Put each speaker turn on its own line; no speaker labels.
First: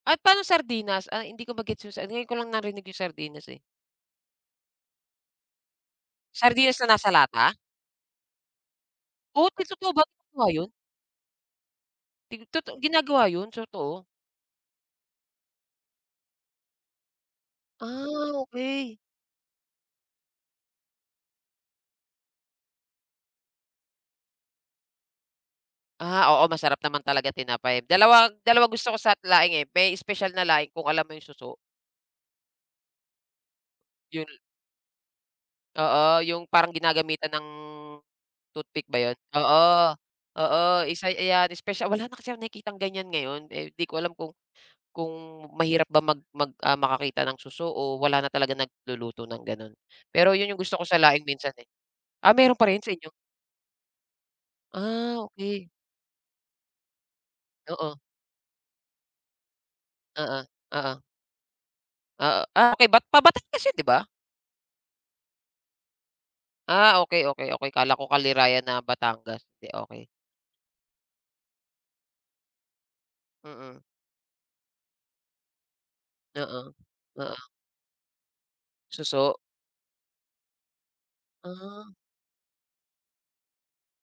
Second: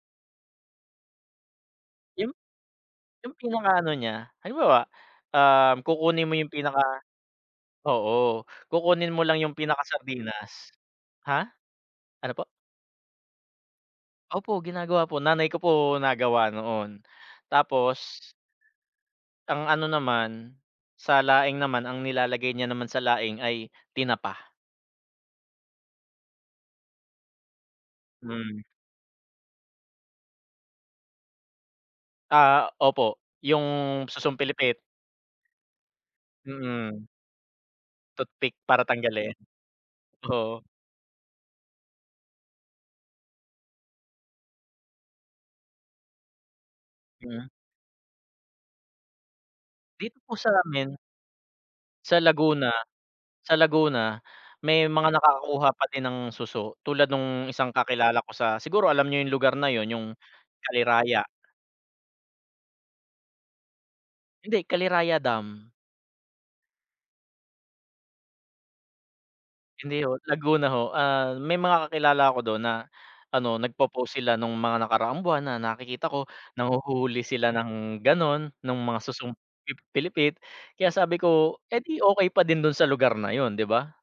At paano sardinas, ah, hindi ko ma-gets yun, ngayon
Yung
ko lang narinig yung
yung
sardinas eh?
pinaka ano niya, halimbawa, um, kukunin mo yung
Sardinas
pinaka
na nasa lata?
oo, kukunin mo lang
Oh,
yung
totoo ba yun?
pinakasardinas, ha? Ano po?
Ti toto ginagawa yun, so totoo?
Opo, ginagawa po, nanay ko po, nagawa noon, tapos
Ah, okey.
Ang ano naman, sa laing naman ang nilalagay niya naman sa laing ay tinapa.
Ah, oo, masarap naman talaga tinapa, eh, dalawa
Mm.
dalawa gusto ko sa laing, eh, may espesyal na laing kung alam mo yung suso?
Ah, opo, yung
Yun.
susong pilipit.
Oo, yung parang
Mm.
ginagamitan ng
Toothpick para
toothpick ba yun?
tanggalin,
Oo,
oo.
oo, isa ayan espesyal wala na kasi akong nakikitang ganyan ngayon, eh, di ko alam kung kung mahirap ba mag mag, ah, makakita ng
Mm.
suso o wala na talaga nagluluto ng ganun,
Dito
pero
po sa
yun gusto ko
amin.
sa laing minsan, eh.
Sa
Ah, meron pa
Laguna
rin sa inyo?
sa Laguna may mga
Ah,
nakakakuha
okey.
pa din ng suso, tulad nung isang
Oo.
kakilala ko sa, siguro alam niyo yung lugar na yun yung
Oo, oo.
Kaliraya.
Ah, ah, okey, pa Batangas yun 'di ba?
Hindi, Kaliraya dam.
Ah, okay, okay, okay, akala ko Kaliraya na Batangas,
Hindi
okay.
ho, Laguna ho, ah, may mga kakilala ako dun na, ano,
Mm.
nagpo-post sila nung mga nakaraang buwan na nakikita ko,
Oo,
nanghuhuli
oo.
sila ng ganon nung mga susong
Suso.
pi pilipit, kaya sabi ko, eh,
Ah.
di okay pa din dun sa lugar na yun 'di ba?